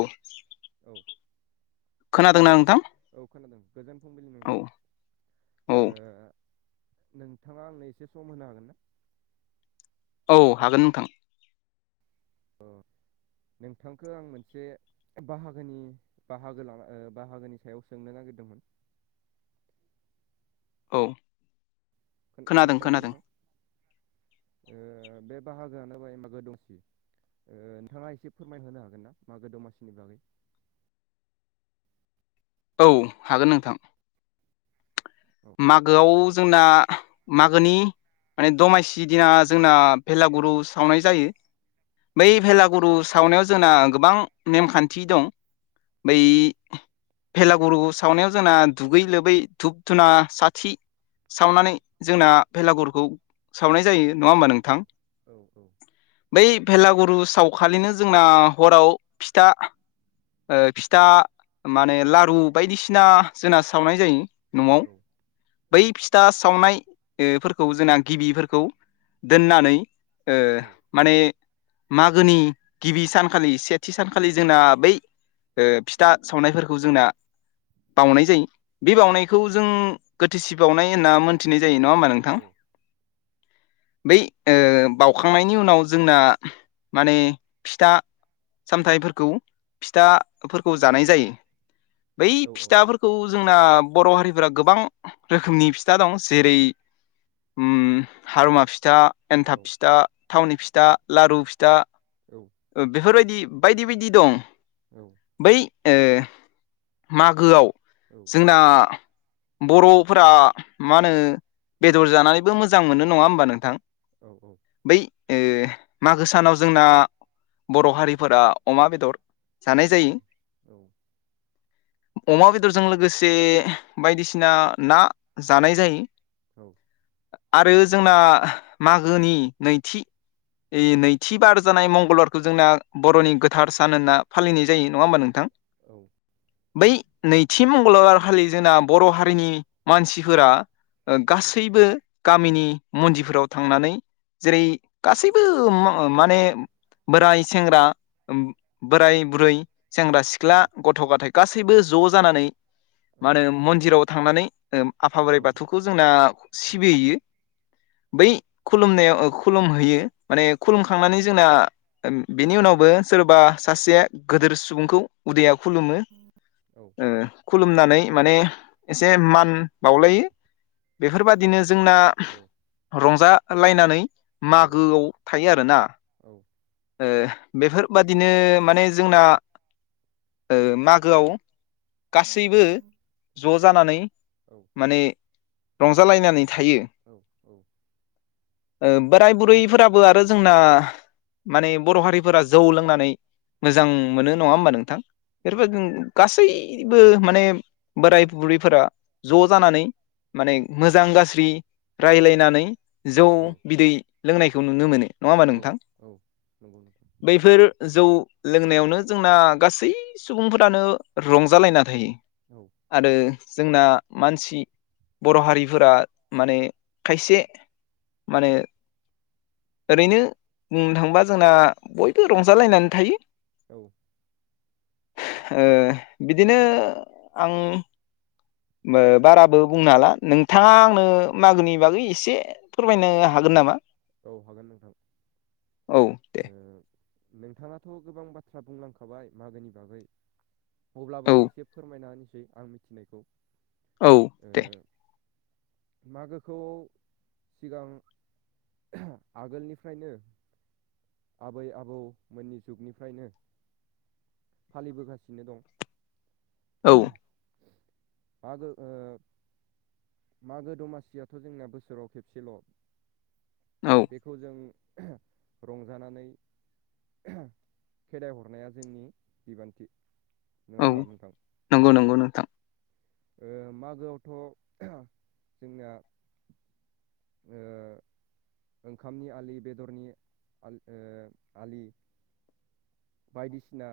औ औ खोनादोंना नोंथां औ खोनादों गोजोन फुंबिलि औ नोंथां औ नोंथाङा आंनो एसे सम होनो हागोन ना औ हागोन नोंथां अ नोंथांखौ आं मोनसे बाहागोनि बाहागो लाना बाहागोनि सायाव सोंनो नागिरदोंमोन औ खोनादों खोनादोंना खोनादों नोंथां बे बाहागोआानो बाहागोआनो जाबाय मागो दमासि नोंथाङा एसे फोरमाय होनो हागोनना मागो दमासिनि बागै औ हागोन नोंथां औ मागोआव जोंना मागोनि माने दमासि दिना जोंना भेलागुरु सावनाय जायो बै भेलागुरु औ सावनायाव जोंना गोबां नेमखान्थि दं बै औ भेलागुरु सावनायाव जोंना दुगै लोबै धुब धुना साथि सावनानै जोंना भेलागुरखौ सावनाय जायो नङा होमबा नोंथां औ औ बै भेलागुरु सावखालिनो जोंना हराव फिथा ओ फिथा माने लारु बायदिसिना जोंना सावनाय जायो न'आव औ बै फिथा सावनायफोरखौ जोंना गिबिफोरखौ दोननानै ओ औ माने मागोनि गिबि सानखालि एसे सेथि सानखालि जोंना बै ओ फिथा सावनायफोरखौ जोंना बाउनाय जायो बे औ बावनायखौ जों गोथोसि बावनाय होनना मोनथिनाय जायो नङा होमबा नोंथां औ बै ओ बाउखांनायनि उनाव जोंना माने फिथा सामथाइफोरखौ फिथाफोरखौ जानाय जायो बै औ फिथाफोरखौ जोंना बर' हारिफोरा गोबां रोखोमनि फिथा दं जेरै उम हारुमा फिथा एन्थाब फिथा थावनि फिथा लारु फिथा औ बेफोरबायदि बायदि बायदि दं औ बै ओ मागोआव जोंना बर'फोरा मा होनो बेदर जानानैबो मोजां मोनो नङा होमबा नोंथां औ औ बै ओ मागो सानाव जोंना बर' हारिफोरा अमा बेदर जानाय जायो अमा बेदरजों लोगोसे बायदिसिना ना जानाय जायो औ आरो जोंना मागोनि नैथि ऐ नैथिबार जानाय मंगलबारखौ जोंना बर'नि गोथार सान होनना फालिनाय जायो नङा होमबा नोंथां औ बै नैथि मंगलबारखालि जोंना बर' हारिनि मानसिफोरा गासैबो गामिनि मन्दिरफोराव थांनानै जेरै गासैबो माने बोराय सेंग्रा बोराय बुरै सेंग्रा सि सिख्ला गथ' गथाय गासैबो ज' जानानै औ मा होनो मन्दिराव थांनानै आफा औ बोराइ बाथौखौ जोंना औ औ सिबिहैयो बै खुलुमनायाव खुलुमहैयो माने खुलुमखांनानै जोंना बिनि उनावबो सोरबा सासे गोदोर सुबुंखौ उदैया खुलुमो खुलुमनानै माने एसे मान बावलायो बेफोरबादिनो जोंना रंजालायनानै मागोआव थायो आरोना बेफोरबादिनो माने जोंना ओ मागोआव गासैबो [inaudible] ज' जानानै माने रंजालायनानै थायो औ बोराय बुरैफोराबो आरो जोंना माने बर' हारिफोरा जौ लोंनानै मोजां मोनो नङा होमबा नोंथां बेफोरबायदिनो गासैबो माने बोराय बुरैफोरा ज' जानानै माने मोजां गाज्रि रायलायनानै जौ बिदै लोंनायखौ नुनो मोनो नङा होमबा औ नोंथां औ नंगौ नोंथां बै बेफोर जौ लोंनायावनो जोंना गासै सुबुंफोरानो रंजालायना थायो औ आरो जोंना मानसि बर' हारिफोरा माने खायसे माने ओरैनो बुंनो थाङोबा जोंना बयबो रंजालायनानै थायो औ बिदिनो आं बाराबो बुंनो हाला नोंथाङा आंनो मागोनि बागै एसे फोरमायनो हागोन नामा औ हागोन नोंथां औ दे नोंथाङाथ' गोबां बाथ्रा बुंलांखाबाय मागोनि बागै अब्लाबो औ आं एसे फोरमायना होनसै आं मिथिनायखौ औ दे मागोखौ सिगां आगोलनिफ्रायनो आबै आबौमोननि जुगनिफ्रायनो फालिबोगासिनो औ दं मागो ओ मागो दमासियाथ' जोंना बोसोराव खेबसेल' औ बेखौ जों रंजानानै खेदाइहरनाया जोंनि बिबान्थि नङा औ होमबा नोंथां। नंगौ नंगौ नोंथां ओ मागोआवथ' जोंना ओ ओंखामनि आलि बेदरनि आलि बायदिसिना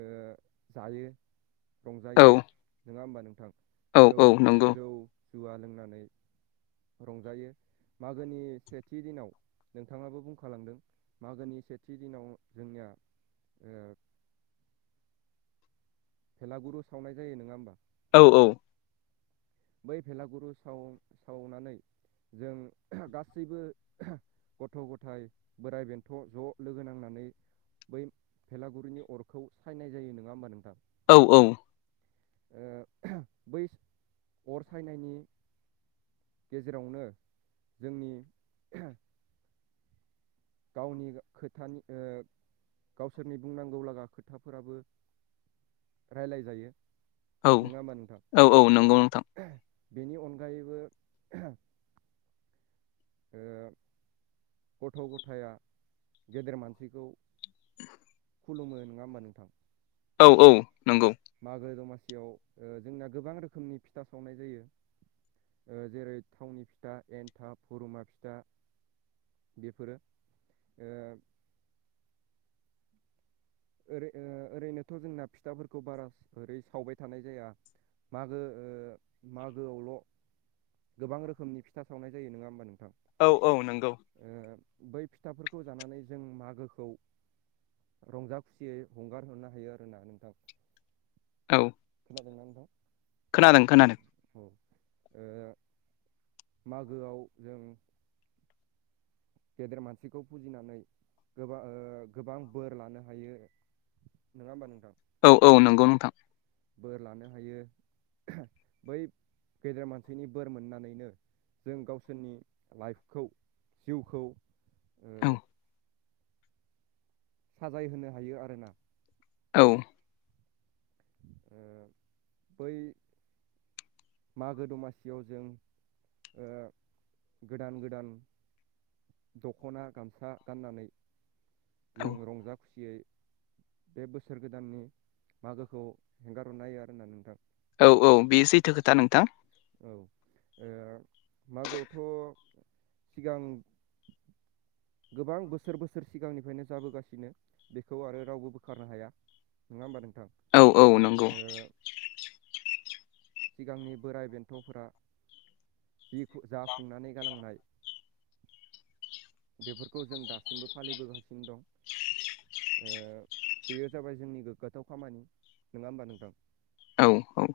ओ जायो औ रंजायो नङा होमबा नोंथां। औ जौ औ नंगौ जौ जुवा लोंनानै रंजायो मागोनि सेथि दिनाव नोंथाङाबो बुंखालांदों मागोनि सेथि दिनाव जोंनिया ओ थेलागुरु सावनाय जायो नङा होमबा। औ औ बै भेलागुरु साव सावनानै जों गासैबो गथ' गथाय बोराइ बेन्थ' ज' लोगो नांनानै बै भेलागुरिनि अरखौ सायनाय जायो नङा होमबा नोंथां। औ औ ओ बै अर सायनायनि गेजेरावनो जोंनि गावनि खोथानि गावसोरनि बुंनांगौ लागा खोथाफोराबो रायलाय जायो औ नङा होमबा औ औ नंगौ नोंथां। बेनि अनगायैबो ओ गथ' गथाया गेदेर मानसिखौ खुुमो नङा होमबा नोंथां। औ औ नंगौ। मागो दमासियाव जोंना गोबां रोखोमनि फिथा सावनाय जायो। जेरै थावनि फिथा एन्थाब पुरुमा फिथा बेफोरो ओ ओरै ओरैनोथ' जोंना फिथाफोरखौ बारा ओरै सावबाय थानाय जाया मागो ओ मागोआवल' गोबां रोखोमनि फिथा सावनाय जायो नङा होमबा नोंथां औ औ नंगौ बै फिथाफोरखौ जानानै जों मागोखौ रंजा खुसियै हंगार हरनो हायो आरोना नोंथां। औ खोनादोंना नोंथां खोनादों खोनादों औ ओ मागोआव जों गेदेर मानसिखौ फुजिनानै गोबां ओ गोबां बोर लानो हायो नङा होमबा नोंथां। औ औ नंगौ नोंथां। बोर लानो हायो बै गेदेर मानसिनि बोर मोननानैनो जों गावसोरनि लाइफखौ जिउखौ ओ औ साजाय होनो हायो आरोना औ ओ बै मागो दमासियाव जों गोदान गोदान दख'ना गामसा गाननानै औ जों रंजा खुसियै बे बोसोर गोदाननि मागोखौ हेंगार हरनो हायो आरोना नोंथां औ औ बे सैथो खोथा नोंथां औ मागोआवथ' सिगां गोबां बोसोर बोसोर सिगांनिफ्रायनो जाबोगासिनो बेखौ आरो रावबो बोखारनो हाया नङा होमबा नोंथां औ औ नंगौ ओ सिगांनि बोराइ बेन्थ'फोरा जाफुंनानै गालांनाय बेफोरखौ जों दासिमबो फालिबोगासिनो दं बेयो जाबाय जोंनि गोग्गाथाव खामानि नङा होमबा नोंथां औ औ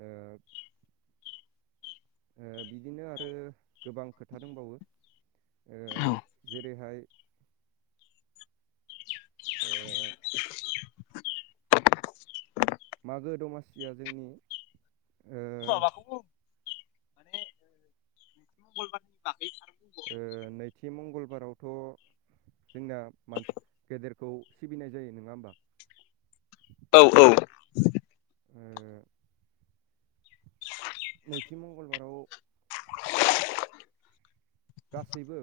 ओ बिदिनो आरो गोबां खोथा दंबावो औ जेरैहाय ओ [unintelligible] मागो दमासिया जोंनि ओ माबाखौ बुं माने मंगलबारनि बागै बुंबाव नैथि मंगलबारावथ' जोंना माने गेदेरखौ सिबिनाय जायो नङा होमबा औ औ ओ नैथि मंगलबाराव गासैबो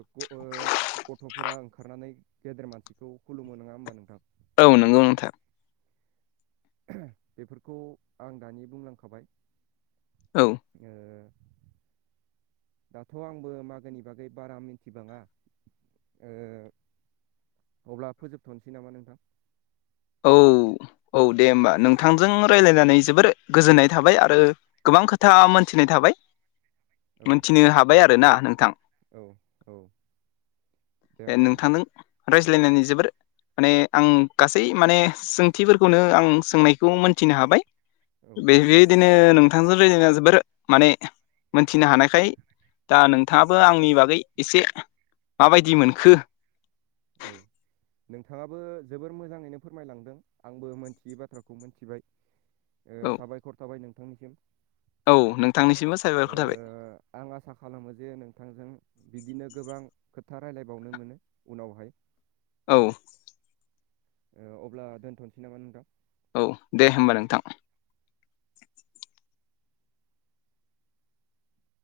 गथ'फोरा ओंखारनानै गेदेर मानसिखौ खुलुमो नङा होमबा नोंथां औ नंगौ नोंथां बेफोरखौ आं दानि बुंलांखाबाय औ ओ दाथ' आंबो मागोनि बागै बारा मिथिबाङा ओ अब्ला फोजोबथ'नोसै नामा नोंथां औ औ दे होमबा नोंथांजों रायज्लायनानै जोबोर गोजोननाय थाबाय आरो गोबां खोथा मोनथिनाय थाबाय [inaudible] मोनथिनो हाबाय आरोना नोंथां औ औ दे होमबा नोंथां नोंथांजों रायज्लायनानै जोबोर माने आं गा सै माने सोंथिफोरखौनो आं सोंनायखौ मोनथिनो हाबाय औ बे बेबायदिनो नों थां रायज्लायनानै जोबोर [unintelligible] माने मोनथिनो हानायखाय दा नोंथाङाबो आंनि बागै एसे माबायदि मोनखो औ नोंथाङाबो जोबोर मोजाङैनो फोरमायलांदों आंबो मोनथियै बाथ्राखौ मोनथिबाय औ ओ साबायखर थाबाय नोंथांनिसिम औ नोंथांनिसिमबो ओ साबायखर थाबाय आं आसा खालामो जे नोंथांजों बिदिनो गोबां खोथा रायलायबावनो मोनो उनावहाय औ ओ अब्ला दोनथ'नोसै नामा नोंथां औ दे होमबा नोंथां